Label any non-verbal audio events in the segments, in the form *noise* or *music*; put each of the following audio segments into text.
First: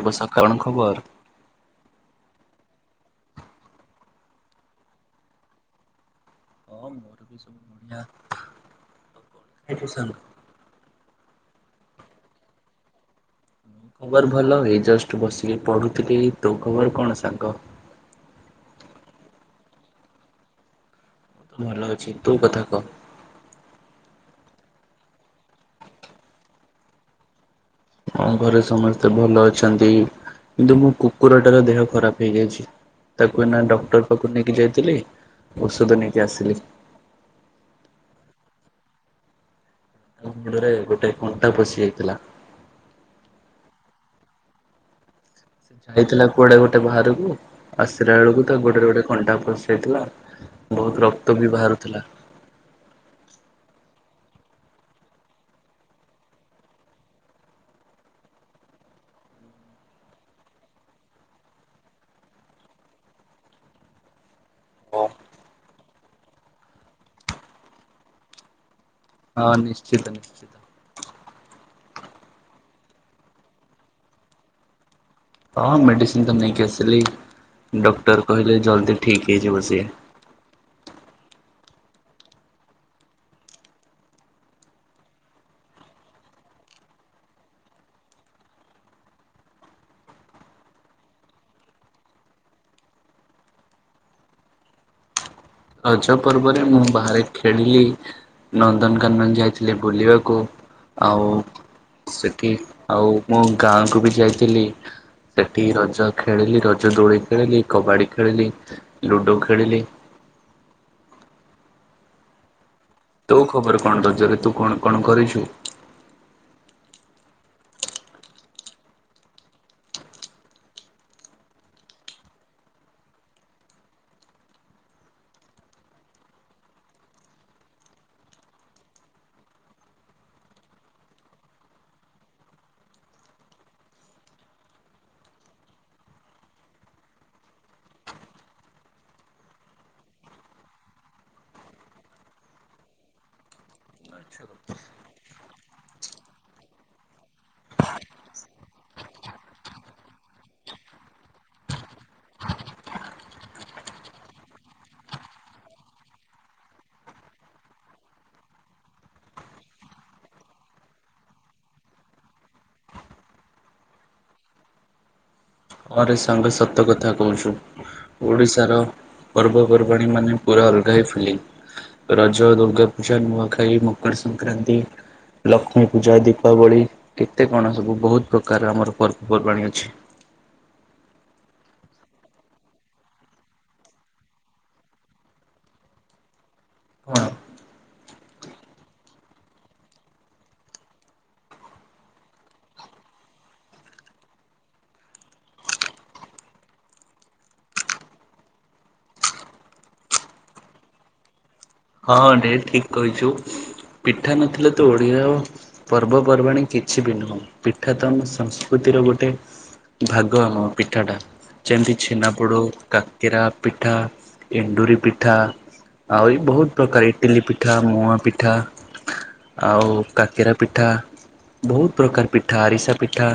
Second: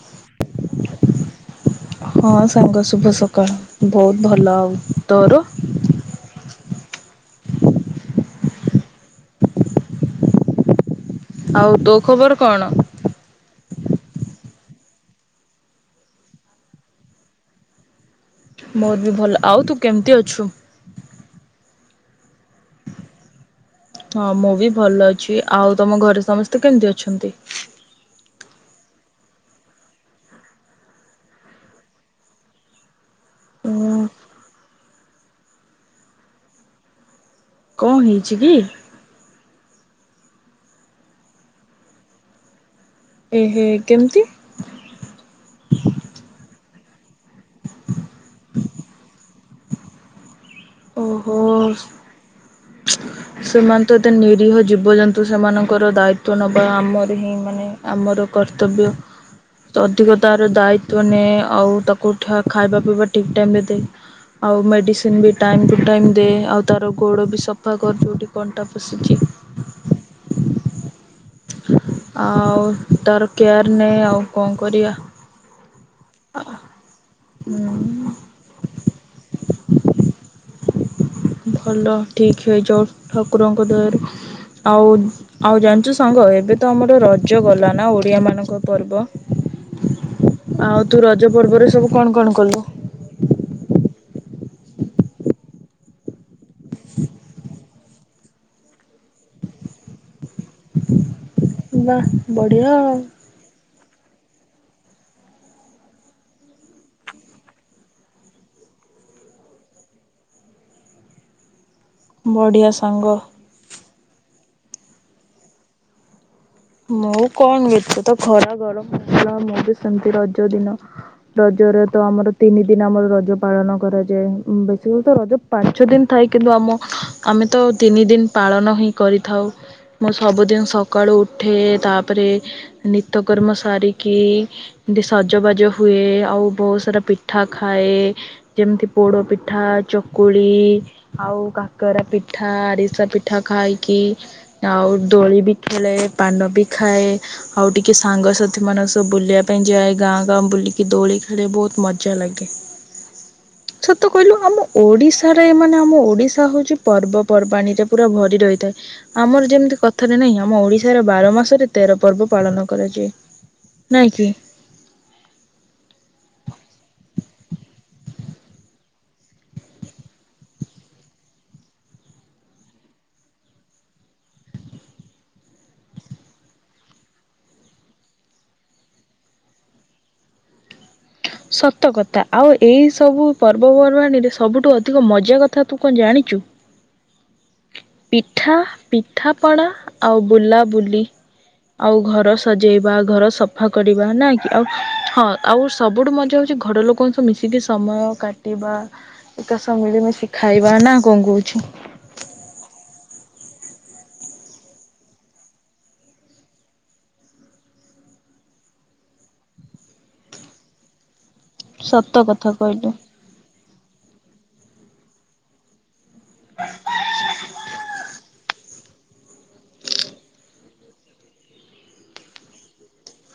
ଏବର୍ଷ କଣ ଖବର। ହଁ ସାଙ୍ଗ ଶୁଭ ସକାଳ ବହୁତ ଭଲ ଆଉ ତୋର ହଁ ମୋର ବି ସବୁ ବଢିଆ *unintelligible* ଆଉ ତୋ ଖବର କଣ ମୋ ଖବର ଭଲ ଏଇ ଜଷ୍ଟ ବସିକି ପଢ଼ୁଥିଲେ ତୋ ଖବର କଣ ସାଙ୍ଗ। ମୋର ବି ଭଲ ଆଉ ତୁ କେମିତି ଅଛୁ ଭଲ ଅଛି ତୋ କଥା କହ। ହଁ ମୁଁ ବି ଭଲ ଅଛି ଆଉ ତମ ଘରେ ସମସ୍ତେ କେମିତି ଅଛନ୍ତି। ତମ ଘରେ ସମସ୍ତେ ଭଲ ଅଛନ୍ତି। କିନ୍ତୁ ମୋ କୁକୁରଟାର ଦେହ ଖରାପ ହେଇଯାଇଛି। ତାକୁ ଏନା ଉଁ ଡକ୍ଟର ପାଖକୁ ନେଇକି ଯାଇଥିଲି ଔଷଧ ନେଇକି ଆସିଲି। କଅଁ ହେଇଛି ଗି? ଗୋଡରେ ଗୋଟେ କଣ୍ଟା ପଶି ଯାଇଥିଲା। ଏ, ହେ କେମିତି ଯାଇଥିଲା କୁଆଡେ ଗୋଟେ ବାହାରକୁ। ଆସିଲା ବେଳକୁ ତା ଗୋଟରେ ଗୋଟେ କଣ୍ଟା ପଶିଯାଇଥିଲା। ଓହୋ। ହ *inaudible* ସେମାନେ ତ ଏତେ ନିରୀହ ଜୀବଜନ୍ତୁ ସେମାନଙ୍କର ଦାୟିତଵ ନବା ଆମର ହିଁ ମାନେ ଆମର କର୍ତ୍ତବ୍ୟ ତ ଅଧିକ ତାର ଦାୟିତ୍ ନିଏ ଆଉ ତାକୁ ଖାଇବା ପିଇବା ଠିକ୍ ଟାଇମ୍ ଦେଏ ଆଉ ମେଡ଼ିସିନ ହଁ ବି ଟାଇମ ଟୁ ଟାଇମ ଦେ ଆଉ ତାର ଗୋଡ଼ ବି ସଫା କରୁ ଯେଉଠି କଣ୍ଟା ପଶିଛି ହଁ ନିଶ୍ଚିତ ନିଶ୍ଚିତ। ଆଉ ତାର କେୟାର ନେ ଆଉ କଅଁ କରିବା। ହଁ ମେଡ଼ିସିନ ତ ନେଇକି ଆସିଲି ହୁଁ ଡକ୍ଟର କହିଲେ ଜଲ୍ଦି ଠିକ୍ ହେଇଯିବ ସିଏ। ଭଲ ଠିକ୍ ହେଇ ଯାଉ ଠାକୁରଙ୍କ ଦୟା ରୁ ଆଉ ଆଉ ଜାଣିଛୁ ସାଙ୍ଗ ଏବେ ତ ଆମର ରଜ ଗଲା ନା ଓଡ଼ିଆ ମାନଙ୍କ ପର୍ବ ଆଉ ତୁ ରଜ ପର୍ବରେ ସବୁ କଣ କଣ କଲୁ? ରଜ ପର୍ବରେ ମୁଁ ବାହାରେ ଖେଳିଲି। ନନ୍ଦନକାନନ ଯାଇଥିଲେି ବୁଲିବାକୁ ଆଉ ବା ସେଠି ବଢ଼ିଆ ଆଉ ମୁଁ ଗାଁକୁ ବି ଯାଇଥିଲି। ସେଠି ରଜ ଖେଳିଲି ରଜ ଦୋଳି ଖେଳିଲି କବାଡ଼ି ଖେଳିଲି ଲୁଡ଼ୋ ଖେଳିଲି। ବଢିଆ ସାଙ୍ଗ। ତୁ ଖବର କଣ ରଜରେ ତୁ କଣ କଣ କରିଛୁ? ମୁଁ କଣ ଏତେ ତ ଖରା ଗରମ ଥିଲା ମୁଁ ବି ସେମତି ରଜ ଦିନ ରଜରେ ତ ଆମର ତିନି ଦିନ ଆମର ରଜ ପାଳନ କରାଯାଏ ବେଶୀ ହଉତ ରଜ ପାଞ୍ଚ ଦିନ ଥାଏ କିନ୍ତୁ ଆମ ଆମେ ତ ତିନି ଦିନ ପାଳନ ହିଁ କରିଥାଉ। ମୁଁ ସବୁଦିନ ସକାଳୁ ଉଠେ ତାପରେ ନିତକର୍ମ ସାରିକି। ଏମତି ସଜବାଜ ହୁଏ ଆଉ ବହୁତ ସାରା ପିଠା ଖାଏ। ଯେମିତି ପୋଡ଼ପିଠା ଚକୁଳି ଆଉ କାକରା ପିଠା ଆରିସା ପିଠା ଖାଇକି? ଆଉ ଦୋଳି ବି ଖେଳେ ପାନ ବି ଖାଏ। ଆଉ ଟିକେ ସାଙ୍ଗସାଥି ମାନଙ୍କ ସବୁ ବୁଲିବା ପାଇଁ ଯାଏ ଗାଁ ଗାଁ ବୁଲିକି ଦୋଳି ଖେଳେ ବହୁତ ମଜା ଲାଗେ। ସତ କହିଲୁ ଆମ ଓଡିଶାରେ ମାନେ ଆମ ଓଡିଶା ହଉଛି ପର୍ବପର୍ବାଣିୀରେ ପୁରା ଭରି ରହିଥାଏ। ଆମର ଯେମିତି କଥାରେ ନାହିଁ ଆମ ଓଡିଶା ଏହାର ବାର ମାସରେ ତେର ପର୍ବ ପାଳନ କରାଯାଏ ନାଇଁ କି? ଆରେ ସାଙ୍ଗ ସତ କଥା କହୁଛୁ। ଓଡ଼ିଶାର ପର୍ବପର୍ବାଣି ମାନେ ପୁରା ଅଲଗା ହିଁ ଫିଲିଙ୍ଗ। ରଜ, ଦୁର୍ଗା ପୂଜା, ନୁଆଁ ଖାଇ, ମକର ସଂକ୍ରାନ୍ତି, ଲକ୍ଷ୍ମୀ ପୂଜା, ଦୀପାବଳି, କେତେ କ'ଣ ସବୁ ବହୁତ ପ୍ରକାର ଆମର ପର୍ବପର୍ବାଣି ଅଛି। ସତକଥା ଆଉ ଏଇ ସବୁ ପର୍ବପର୍ବାଣିୀରେ ସବୁଠୁ ଅଧିକ ମଜା କଥା ତୁ କଣ ଜାଣିଛୁ। ହଁ। ପିଠା ପିଠାପଣା ଆଉ ବୁଲାବୁଲି। ଆଉ ଘର ସଜେଇବା ଘର ସଫା କରିବା ନା କି ଆଉ ହଁ ଆଉ ସବୁଠୁ ମଜା ହଉଛି ଘରଲୋକଙ୍କ ସବୁ ମିଶିକି ସମୟ କାଟିବା ଏକା ସହ ମିଳିମିଶି ଖାଇବା ନା କ'ଣ କହୁଛୁ? ହଁଣ୍ଡେ ଠିକ କହିଛୁ ପିଠା ନଥିଲା ତୁ ଓଡିଆ ଆ ପର୍ବପର୍ବାଣି କିଛି ବି ନୁହେଁ ପିଠ ତମ ସଂସ୍କୃତିର ଗୋଟେ ଭାଗ ଆମ ପିଠା ଟା ଯେମିତି ସତ ଛେନା କଥା ପୋଡା କହିଲୁ। କାକରା ପିଠା ଏଣ୍ଡୁରି ପିଠା ଆଉରି ବହୁତ ପ୍ରକାର ଇଟିଲି ପିଠା ମୁଆ ପିଠା ଆଉ କାକେରା ପିଠା। ବହୁତ ପ୍ରକାର ପିଠା ଆରିସା ପିଠା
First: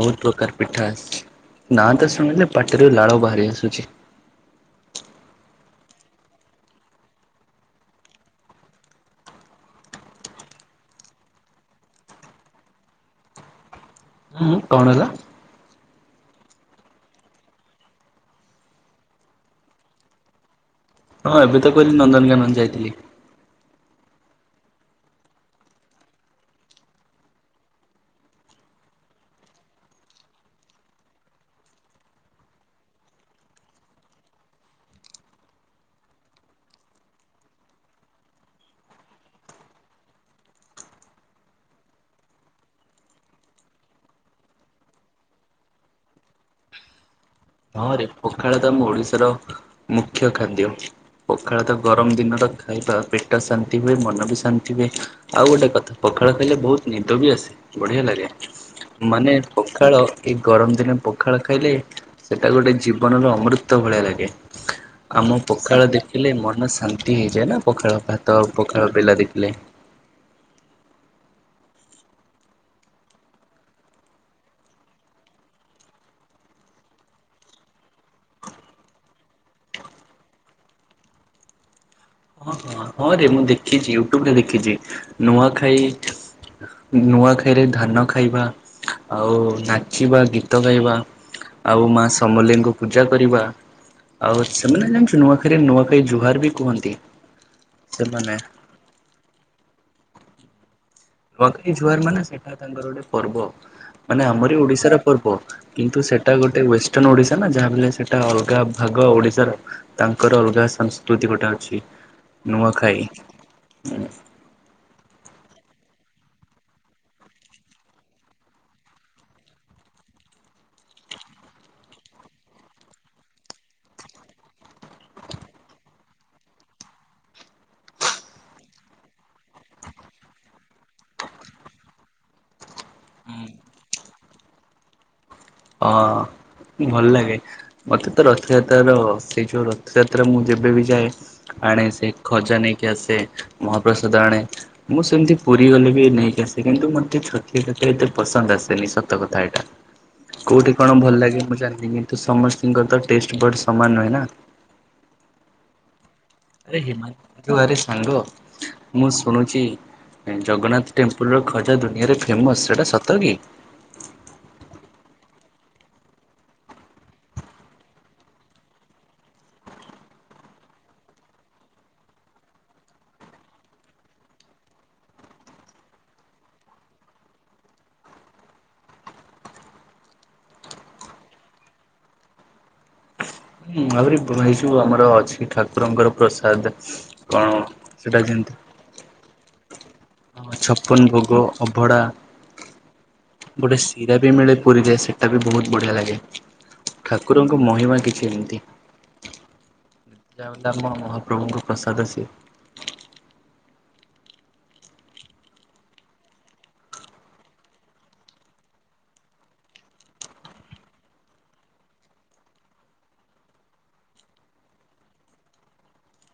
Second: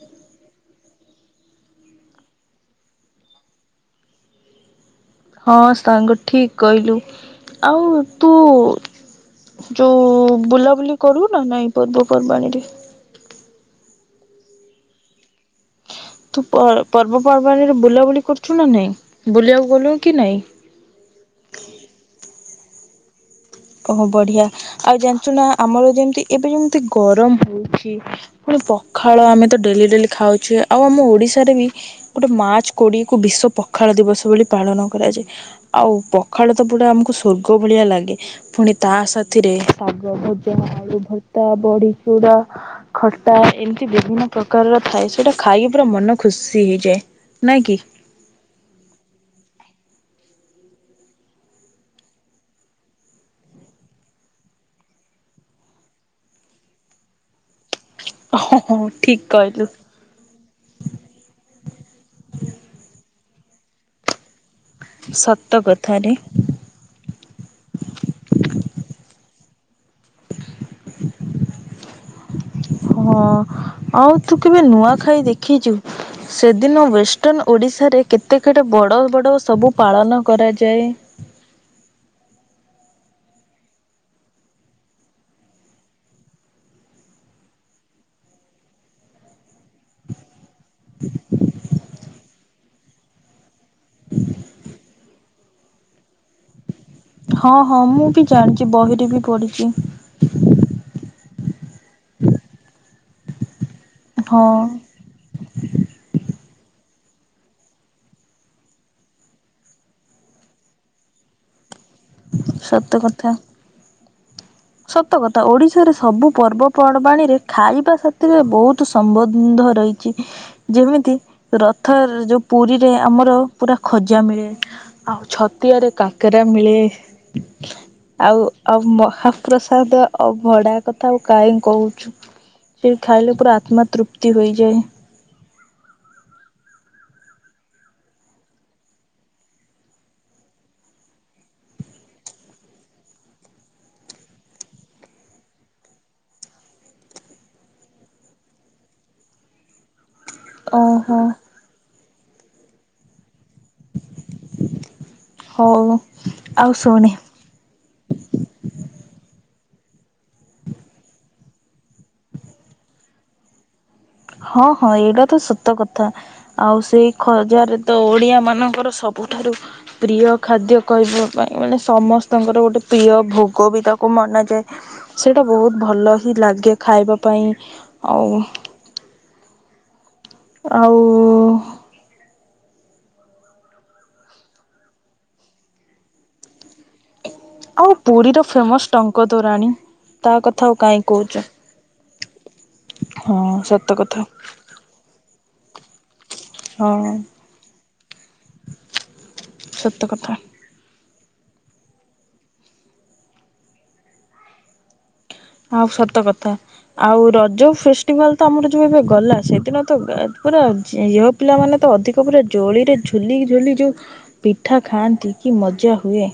ବହୁତ ପ୍ରକାର ପିଠା। ନା ତ ଶୁଣିଲେ ପାଟିରୁ ଲାଳ ବାହାରି ଆସୁଛି। ହଁ ସାଙ୍ଗ ଠିକ କହିଲୁ ଆଉ ତୁ ଯୋଉଁ ବୁଲାବୁଲି କରୁ ନା ନାଇଁ ପର୍ବପର୍ବାଣିରେ ହୁଁ କ'ଣ ହେଲା? ତୁ ପର୍ବପର୍ବାଣିରେ ବୁଲାବୁଲି କରୁଛୁ ନା ନାଇଁ ବୁଲିବାକୁ ଗଲୁ କି ନାଇଁ? ହଁ ଏବେ ତ କହିଲି ନନ୍ଦନକାନନ ଯାଇଥିଲି। ଓହୋ ବଢିଆ ଆଉ ଜାଣିଛୁ ନା ଆମର ଯେମିତି ଏବେ ଯେମିତି ଗରମ ହଉଚି ପୁଣି ପଖାଳ ଆମେ ତ ଡେଲି ଡେଲି ଖାଉଛେ ଆଉ ଆମ ଓଡିଶାରେ ବି ଗୋଟେ ମାର୍ଚ୍ଚ କୋଡିଏ କୁ ବିଶ୍ଵ ପଖାଳ ଦିବସ ବୋଲି ପାଳନ କରାଯାଏ। ଆଉ ପଖାଳ ତ ପୁରା ଆମକୁ ସ୍ୱର୍ଗ ଭଳିଆ ଲାଗେ। ପୁଣି ତା ସାଥିରେ ଶାଗଭଜା ଆଳୁଭର୍ତା ବଢିଚୁରା ଖଟା ଏମିତି ବିଭିନ୍ନ ପ୍ରକାରର ଥାଏ ସେଇଟା ଖାଇକି ପୁରା ମନ ଖୁସି ହେଇଯାଏ। ନାଇଁ କି ହଁରେ ପଖାଳ ତ ଆମ ଓଡିଶାର ମୁଖ୍ୟ ଖାଦ୍ୟ। ପଖାଳ ତ ଗରମ ଦିନର ଖାଇବା ପେଟ ଶାନ୍ତି ହୁଏ ମନ ବି ଶାନ୍ତି ହୁଏ। ଆଉ ଗୋଟେ କଥା ପଖାଳ ଖାଇଲେ ବହୁତ ନିଦ ବି ଆସେ। ବଢିଆ ଲାଗେ ହଁ ହଁ ଠିକ ମାନେ କହିଲୁ ପଖାଳ ଏଇ ଗରମ ଦିନେ ପଖାଳ ଖାଇଲେ ସେଟା ଗୋଟେ ଜୀବନର ଅମୃତ ଭଳିଆ ଲାଗେ। ଆମ ସତ ପଖାଳ କଥାରେ। ଦେଖିଲେ ମନ ଶାନ୍ତି ହେଇଯାଏ ନା? ପଖାଳ ଭାତ ପଖାଳ ବେଲା ଦେଖିଲେ। ହଁ ଆଉ ତୁ କେବେ ନୂଆଖାଇ ଦେଖିଛୁ? ସେଦିନ ୱେଷ୍ଟର୍ଣ୍ଣ ଓଡ଼ିଶାରେ କେତେ କେଡେ ବଡ଼ ବଡ଼ ସବୁ ପାଳନ କରାଯାଏ। ହଁ ହଁ ହଁ ରେ ମୁଁ ଦେଖିଛି ୟୁଟୁବରେ ଦେଖିଛି ନୂଆଖାଇ ନୂଆଖାଇରେ ଧାନ ଖାଇବା ଆଉ ନାଚିବା ଗୀତ ଗାଇବା ଆଉ ମାସ ସମଲେଇ ଙ୍କୁ ପୂଜା କରିବା ଆଉ ସେମାନେ ଜାଣିଛୁ ନୂଆଖାଇରେ ନୂଆଖାଇ ଜୁହାର ବି କୁହନ୍ତି। ହଁ ହଁ ମୁଁ ବି ସେମାନେ। ଜାଣିଛି ବହିରେ ବି ପଢ଼ିଛି। ନୁଆଖାଇ ଜୁହାର ମାନେ ସେଟା ତାଙ୍କର ଗୋଟେ ପର୍ବ ମାନେ ହଁ ଆମରି ଓଡ଼ିଶାର ପର୍ବ କିନ୍ତୁ ସେଇଟା ଗୋଟେ ୱେଷ୍ଟର୍ଣ୍ଣ ଓଡ଼ିଶା ନା ଯାହାବି ହେଲେ ସେଇଟା ଅଲଗା ଭାଗ ଓଡ଼ିଶାର। ତାଙ୍କର ଅଲଗା ସଂସ୍କୃତି ଗୋଟେ ଅଛି ସତ ନୂଆଖାଇ ଉଁ। ସତକଥା ଓଡ଼ିଶାରେ ସବୁ ପର୍ବପର୍ବାଣୀ ରେ ଖାଇବା ସାଥିରେ ବୋହୁତୁ ସମ୍ବନ୍ଧିନ୍ଧ ରହିଛି। ଯେମିତି ରଥ ଯୋଉ ପୁରୀରେ ଆମର ପୁରା ଖଜା ମିଳେ। ଆଉ ଛତିଆରେ କାକେରା ମିଳେ ଆଉ ଆଉ ମହା ପ୍ରସାଦ ଅଭଡ଼ା କଥା ଆଉ କାହିଁ କହୁଛୁ। ସେ ଖାଇଲେ ପୁରା ଆତ୍ମା ତୃପ୍ତି ହୋଇଯାଏ। ଅଁ। ଭଲ ଲାଗେ ମତେ ତ ରଥଯାତ୍ରାର ସେଇ ଯୋଉ ରଥଯାତ୍ରା ମୁଁ ଯେବେ ବି ଯାଏ ଆଣେ ସେ ଖଜା ନେଇକି ଆସେ ମହାପ୍ରସାଦ ଆଣେ। ମୁଁ ସେମିତି ପୁରୀ ଗଲେ ବି ନେଇକି ଆସେ କିନ୍ତୁ ମୋତେ ଛତିଆ କାକେରା ଏତେ ପସନ୍ଦ ଆସେନି ସତ କଥା ଏଇଟା। କୋଉଠି କଣ ଭଲ ଓହୋ ଲାଗେ ମୁଁ ଜାଣିିନି କିନ୍ତୁ ସମସ୍ତଙ୍କିର ତ ଟେଷ୍ଟବର୍ଡ ସମାନ ନୁହେଁ ନା। ହଉ। ଆଉ ଆରେ ଶୁଣେ *unintelligible* ଆରେ ସାଙ୍ଗ ମୁଁ ଶୁଣୁଛି ନାଇଁ ଜଗନ୍ନାଥ ଟେମ୍ପୁଲ୍ ର ଖଜା ଦୁନିଆରେ ଫେମସ୍ ସେଇଟା ସତ କି? ହଁ ହଁ ଏଇଟା ତ ସତ କଥା। ଆଉ ସେଇ ଖଜାରେ ତ ଓଡ଼ିଆ ମାନଙ୍କର ସବୁଠାରୁ ପ୍ରିୟ ଖାଦ୍ୟ କହିବା ପାଇଁ ମାନେ ସମସ୍ତଙ୍କର ଗୋଟେ ପ୍ରିୟ ଭୋଗ ବି ତାକୁ ମନାଯାଏ। ସେଇଟା ବୋହୁତ ଭଲ ହିଁ ଲାଗେ ଖାଇବା ପାଇଁ ଆଉ ଆଉ ହୁଁ ଆହୁରି ଏଇ ଯୋଉ ଆମର ଅଛି ଠାକୁରଙ୍କର ପ୍ରସାଦ। କଣ ଆଉ ପୁରୀର ଫେମସ ଟଙ୍କତୋରାଣୀ। ଆମ ଛପନ୍ ଭୋଗ ଅଭଡ଼ା। ହଁ ଗୋଟେ ସତ ଶିରା କଥା ବି ମିଳେ ପୁରୀରେ ସେଟା ବି ବୋହୁତ ବଢ଼ିଆ ଲାଗେ। ହଁ ଠାକୁରଙ୍କ ମହିମା କିଛି ଏମିତି ସତ କଥା। *unintelligible* ଆମ ମହାପ୍ରଭୁଙ୍କ ପ୍ରସାଦ ସିଏ। ହଁ ସତ କଥା। ଆଉ ରଜ ଫେଷ୍ଟିଭାଲ ତ ଆମର ଯୋଉ ଏବେ ଗଲା ସେଦିନ ତ ଗା ପୁରା ଝିଅ ପିଲାମାନେ ତ ଅଧିକ ପୁରା ଜୋଳିରେ ଝୁଲିି ଝୁଲି ଯୋଉ ପିଠା ଖାଆନ୍ତି କି ମଜା ହୁଏ।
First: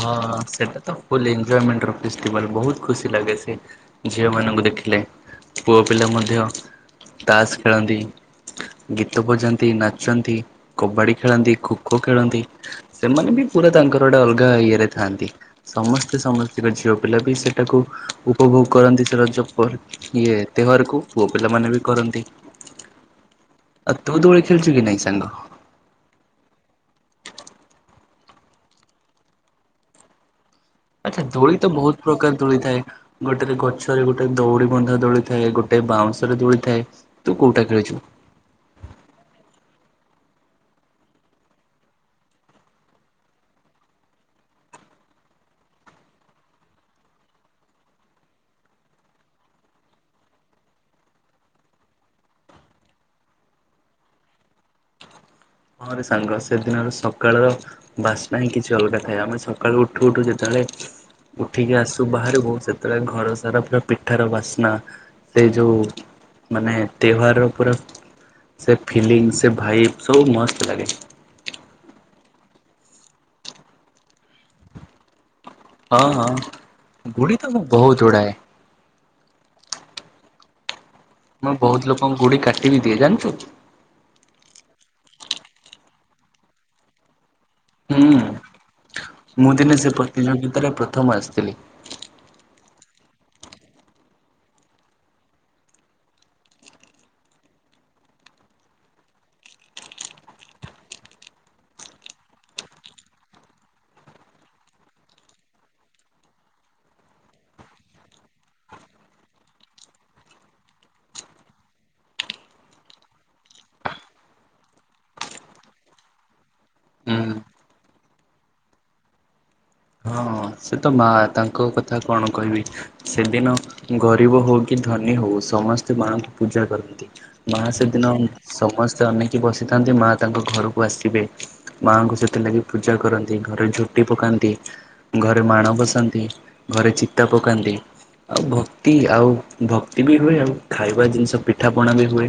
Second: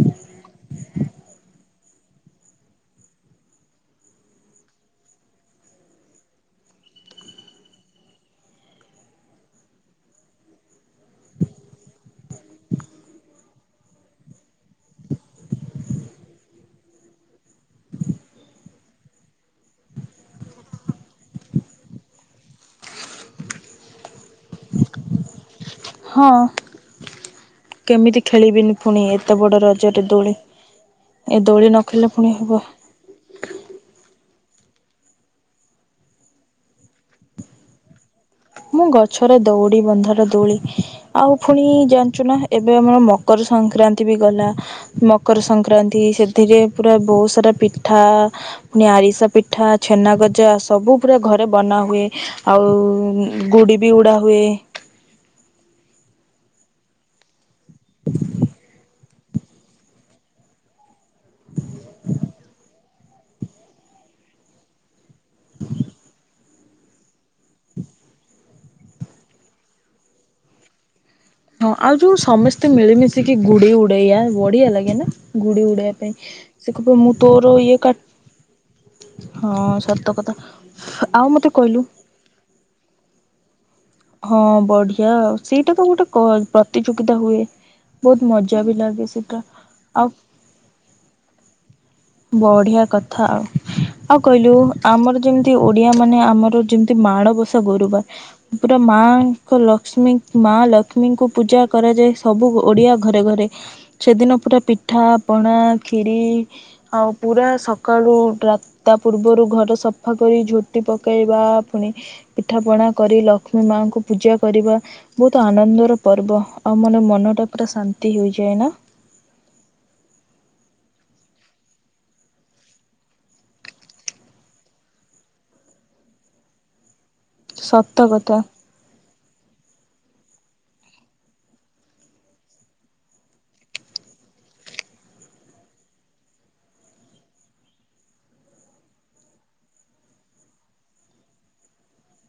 ହଁ ସେଟା ତ ଫୁଲ୍ ଏନଜୟମେଣ୍ଟ ର ଫେଷ୍ଟିବାଲ୍ ବୋହୁତ ଖୁସି ଲାଗେ ସେ। ଝିଅ ମାନଙ୍କୁ ଦେଖିଲେ ପୁଅ ପିଲା ମଧ୍ୟ ତାସ୍ ଖେଳନ୍ତି। ଗୀତ ବଜାନ୍ତି, ନାଚନ୍ତି, କବାଡ଼ି ଖେଳନ୍ତି, ଖୋଖୋ ଖେଳନ୍ତି। ସେମାନେ ବି ପୁରା ତାଙ୍କର ଗୋଟେ ଅଲଗା ଇଏ ରେ ଥାଆନ୍ତି। ସମସ୍ତେ ସମସ୍ତିଙ୍କ ଝିଅ ପିଲା ବି ସେଟାକୁ ଉପଭୋଗ କରନ୍ତି। ସେ ରଜ ପରି। ଇଏ ଏତେ ଘରକୁ ପୁଅ ପିଲା ମାନେ ବି କରନ୍ତି। ଆଉ ତୁ ଦୋଳି ଖେଳିଚୁ କି ନାଇଁ ସାଙ୍ଗ? ହଁ। କେମିତି ଖେଳିବିନି ପୁଣି ଏତେ ବଡ଼ ରଜରେ ଦୋଳି। ଆଚ୍ଛା ଏ ଦୋଳି ତ ନ ବୋହୁତ୍ ଖେଳିଲେ ପୁଣି ପ୍ରକାର ଦୋଳି ହବ ଥାଏ। ଗୋଟେରେ ଗଛରେ ଗୋଟେ ଦଉଡ଼ି ବନ୍ଧା ଦୋଳିଥାଏ। ଗୋଟେ ବାଉଁଶ ରେ ଦୋଳି ଥାଏ। ତୁ କୋଉଟା ଖେଳିଛୁ? ମୁଁ ଗଛରେ ଦଉଡ଼ି ବନ୍ଧର ଦୋଳି। ଆଉ ପୁଣି ଜାଣିଛୁ ନା ଏବେ ଆମର ମକର ସଂକ୍ରାନ୍ତି ବି ଗଲା। ମକର ସଂକ୍ରାନ୍ତି ସେଥିରେ ପୁରା ବହୁ ସାରା ପିଠା ଆରିସା ପିଠା, ଛେନା ଗଜା ସବୁ ପୁରା ଘରେ ବନା ହୁଏ। ଆଉ ଗୁଡ଼ି ବି ଉଡ଼ା ହୁଏ। ହଁ, ରେ ସାଙ୍ଗ ସେଦିନର ସକାଳ ବାସ୍ନା ହିଁ କିଛି ଅଲ୍ଗା। ଆମେ ସଖାଳୁ ଉଠୁ ଉଠୁ ଯେତଳେ ଉଠିକି ଆସୁ ବାହାରକୁ, ସେତେ--ଳେ ଘର ସାରା ପୁରା ପିଠାର ବାସ୍ନା। ସେ ଯଉ ମାନେ ତେହ୍ୱାର୍ ର ପୁରା ସେ ଫିଲିଙ୍ଗ୍ ସେ ଭାଇପ୍ ସବୁ ମସ୍ତ୍ ଲାଗେ। ହଁ ଆଉ ଯଉ ସମେସ୍ତେ ମିଳି ମିଶିକି ଗୁଡ଼ି ଉଡ଼େଇଆ, ବଢ଼ିଆ ଲାଗେନା। ଗୁଡ଼ି ଉ ହଁ ହଁ ଗୁଡି ତ ମୁଁ ବହୁତ ଉଡାଏ *inaudible* ମୁଁ ବହୁତ୍ ଲୋକଙ୍କ ଗୁଡ଼ି କାଟିବି ଦିଏ ଜା--ଚୁ। ହଁ ବଢ଼ିଆ, ସେଇଟା ତ ଗୋଟେ ପ୍ରତିଯୋଗିତା ହୁଏ। ହୁଁ ବହୁତ୍ ମଜା ବି ଲାଗେ ସେଟା। ମୁଁ ଦିନେ ଆ *inaudible* ବଢ଼ିଆ କଥା ଆଉ। ଆଉ କଇଲୁ, ଆମର ଯେମ୍ତି ଓଡ଼ିଆ ମାନେ ଆମର ଯେମ୍ତି ମାଣବସା ଗୁରୁ ବାର୍। ପୁରା ମା ଙ୍କ ଲ ମା ଲକ୍ଷ୍ମୀ ଙ୍କୁ ପୂଜା କରାଯାଏ, ସବୁ ଓଡ଼ିଆ ଘରେ ଘରେ। ଛେଦିନ ପୁରା ପିଠା, ପଣା, କ୍ଷୀରି ଆଉ ପୁରା ସଖାଳୁ ତା'ପୂର୍ବରୁ ଘର ସଫା କରି ଝୋଟି ପକେଇବା। ଫୁଣି ପିଠା, ପଣା କରି ଲକ୍ଷ୍ମୀ ମାଆଙ୍କୁ ପୂଜା କରିବା। ବହୁତ୍ ଆନନ୍ଦର ପର୍ବ, ଆଉ ହୁଁ ମନ ଟା ପୁରା ଶାନ୍ତି ହୋଇ ଯାଏନା। ହଁ ସେ ତ ମା', ତାଙ୍କ କଥା କ'ଣ କହିବି! ସେଦିନ ଗରିବ ହଉ କି ଧନି ହଉ ସମସ୍ତେ ମାଆ ପୁ? ପୂଜା କରନ୍ତି। ମା ସତ ସେଦିନ, କଥା ସମସ୍ତେ ଅନେଇକି ବସିଥାନ୍ତି ମା ତାଙ୍କ ଘରୁକୁ ଆସିବେ। ମାଆଙ୍କୁ ସେଥି ଲାଗି ପୂଜା କରନ୍ତି, ଘରେ ଝୋଟି ପକାନ୍ତି। ଘରେ ମାଣ ବସାନ୍ତି, ଘରେ ଚିତା ପକାନ୍ତି। ଆଉ ଭକ୍ତି ଆଉ ଭକ୍ତି ବି ହୁଏ, ଆଉ ଖାଇବା ଜିନ୍‌ଷ ପିଠା ପଣା ବି ହୁଏ।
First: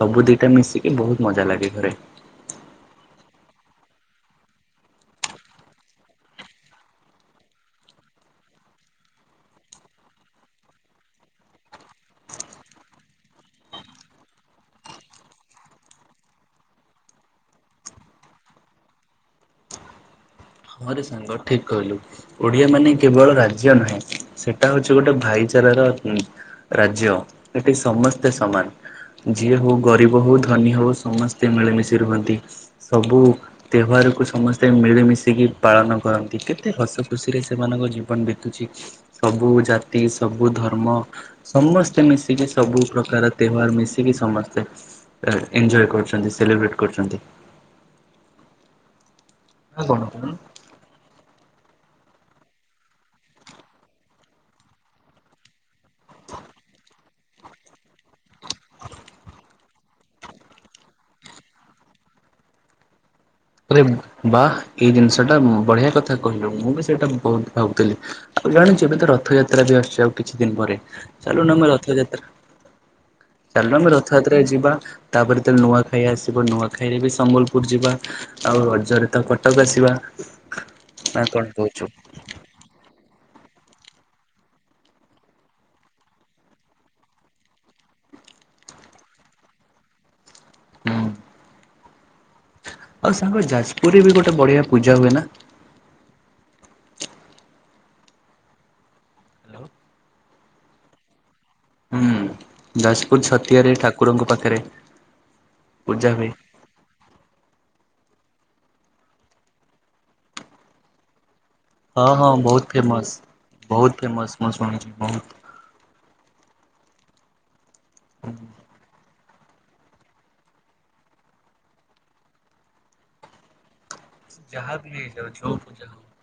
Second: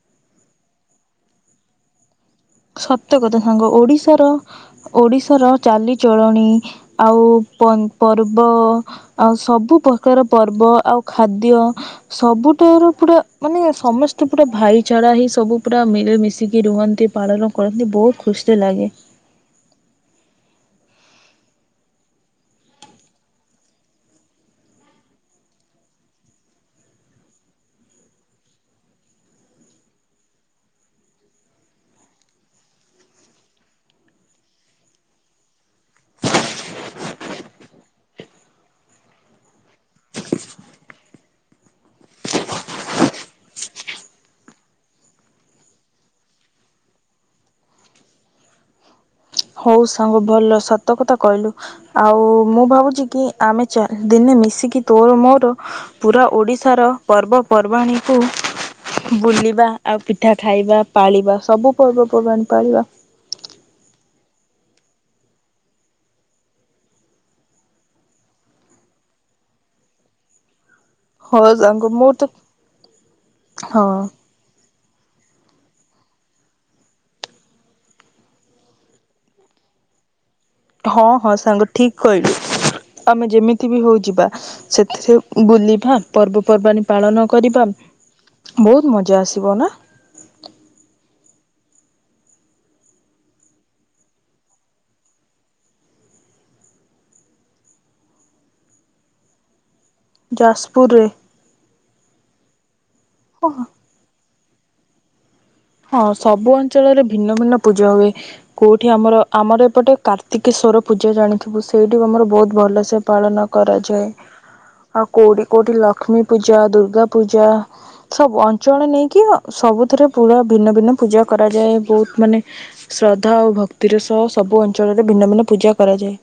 ସବୁ ଦିଟା ମିଶିକି ବହୁତ୍ ମଜା ଲାଗେ ଘରେ। ସତ କଥା ସାଙ୍ଗ, ଓଡ଼ିଶାର ଓଡ଼ିଶାର ଚାଲି ଚଳଣି ଆଉ---ପର୍ବ। ଆଉ ସବୁ କାର ପର୍ବ ଆଉ ଖାଦ୍ୟ। ସବୁଠାରୁ ପୁ, ମାନେ ସ--ସ୍ତେ ପୁରା ଭାଇଚାରା ହେଇ ସବୁ ପୁରା ମିଳି ମିଶିକି ରୁହନ୍ତି। ପାଳନ କରନ୍ତି, ବ--ତ୍ ଖୁସି ଲାଗେ। ହଁ, ରେ ସାଙ୍ଗ ଠିକ୍ କହିଲୁ। ଓଡ଼ିଆ ମାନେ କେବଳ ରାଜ୍ୟ ନୁହେଁ, ସେଟା ହଉଚି ଗୋଟେ ଭାଇ ଚାରାର ରାଜ୍ୟ, ଏଠି ସମସ୍ତେ ସମାନ୍‌। ଯିଏ ହଉ ଗରିବ ହଉ ଧନୀ ହଉ ସମସ୍ତେ ମିଳିମିଶି ରୁହନ୍ତି। ସବୁ ତେହ୍ୱାର କୁ, ସମସ୍ତେ ମିଳି ମିଶିକି ପାଳନ କରନ୍ତି, କେତେ ହସ ଖୁସିରେ ସେମାନଙ୍କ ଜୀବନ୍ ବିତୁଚି। ସବୁ ଜାତି ସବୁ ଧର୍ମ ସମସ୍ତେ ମିଶିକି, ସବୁ ପ୍ରକାର୍ ତେହ୍ୱାର୍ ମିଶିକି ସମସ୍ତେ ଏଞ୍ଜୟେ କରୁଚନ୍ତି, ସେଲିବ୍ରେଟ୍ କ--ଚନ୍ତି। ନା କଣ କହୁନୁ? *inaudible* ତ କଥା କହିଲୁ, ଆଉ ମୁଁ ଭାବୁଚି କି ଆମେ ଦିନେ ମିଶିକି ତୋର ମୋର ପୁରା ଓଡ଼ିଶାର ପର୍ବ ପର୍ବାଣୀକୁ ବୁଲିବା ଆଉ ପିଠା ଖାଇବା ପାଳିବା, ସବୁ ପର୍ବପର୍ବାଣୀ ପାଳିବା। ବା ଏଇ ଦିନ୍‌ଷ ଟା ବଢ଼ିଆ କଥା କହିଲୁ, ମୁଁ ବି ସେଇଟା ବହୁତ୍ ଭାବୁଥିଲି। ଆଉ ଜାଣିଚୁ, ଏବେ ତ ରଥଯାତ୍ରା ବି ଆ--ଚି ଆଉ କିଛି ଦିନ୍‌ ପରେ। ହଁ ସାଙ୍ଗ ମୋର ତ ହଁ *inaudible* ଯିବା, ତା'ପରେ ନୂଆଖାଇ ଆସିବ ନୂଆଖାଇରେ ବି ସମ୍ବଲ୍ ପୁର୍ ଯିବା। ଆଉ ରଜରେ ତ କଟକ ଆସିବା। ହଁ ନା ହଁ କଣ ସାଙ୍ଗ କହୁଛୁ? ଠିକ କହିଲୁ ଆମେ ଯେମିତି ବି ହଉ ଯିବା। ସେଥିରେ ବୁଲିବା ପର୍ବପର୍ବାଣିୀ ପାଳନ କରିବା। ବହୁତ ମଜା ଆସିବ ନା? ହୁଁ। ଆଉ ସାଙ୍ଗ ଯାଜପୁରରେ ବି ଗୋଟେ ବଢିଆ ପୂଜା ହୁଏ ନା। ଯାଜପୁରରେ ହୁଁ ଯାଜପୁର ହଁ ଛତିଆରେ ଠାକୁରଙ୍କ ପାଖରେ ହଁ ପୂଜା ହୁଏ। ସବୁ ଅଞ୍ଚଳରେ ଭିନ୍ନ ଭିନ୍ନ ପୂଜା ହୁଏ। କୋଉଠି ଆମର ଆମର ଏପଟେ କାର୍ତ୍ତିକେଶ୍ୱର ପୂଜା ଜାଣିଥିବୁ ସେ ସେଇଠି ହଁ ଆମର ହଁ ବହୁତ ଭଲସେ ଫେମସ୍ ପାଳନ ବହୁତ କରାଯାଏ, ଫେମସ୍ ମୁଁ ଶୁଣିଛି ଆଉ ବହୁତ। କୋଉଠି କୋଉଠି ଲକ୍ଷ୍ମୀ ପୂଜା, ଦୁର୍ଗା ପୂଜା ସବୁ ଅ ଅଞ୍ଚଳ ନେଇକି ସବୁଥିରେ ପୁରା ଭିନ୍ନ ଭିନ୍ନ ପୂଜା କରାଯାଏ ବହୁତ ମାନେ ଶ୍ରଦ୍ଧା ଆଉ ଭକ୍ତି କ୍ତିର ସହ ସବୁ ଯାହା ବି ଅଞ୍ଚଳରେ ଭିନ୍ନ ହେଇଯାଉ ଭିନ୍ନ ଯୋଉ ପୂଜା କରାଯାଏ।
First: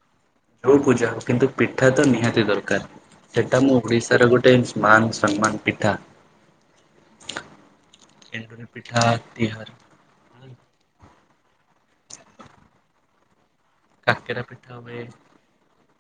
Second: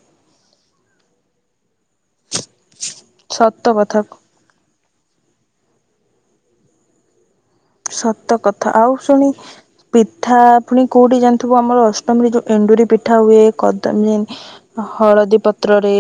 ହଉ ପୂଜା ହଉ କିନ୍ତୁ ପିଠା ତ ନିହାତି ଦରକାର, ସେଟା ସତ ମୁଁ କଥା ଓଡିଶାର ଗୋଟେ ମାନ ସମ୍ମାନ ପିଠା। ସତ ଏଣ୍ଡୁରି କଥା, ଆଉ ପିଠା ଶୁଣି ତିହାର ପିଠା ପୁଣି କୋଉଠି ଜାଣିଥିବୁ ଆମର ଅଷ୍ଟମୀରେ ଯୋଉ ଏଣ୍ଡୁରି ପିଠା ହୁଏ କାକେରା ପିଠା ମ ହୁଏ ହଳଦୀ ପତ୍ରରେ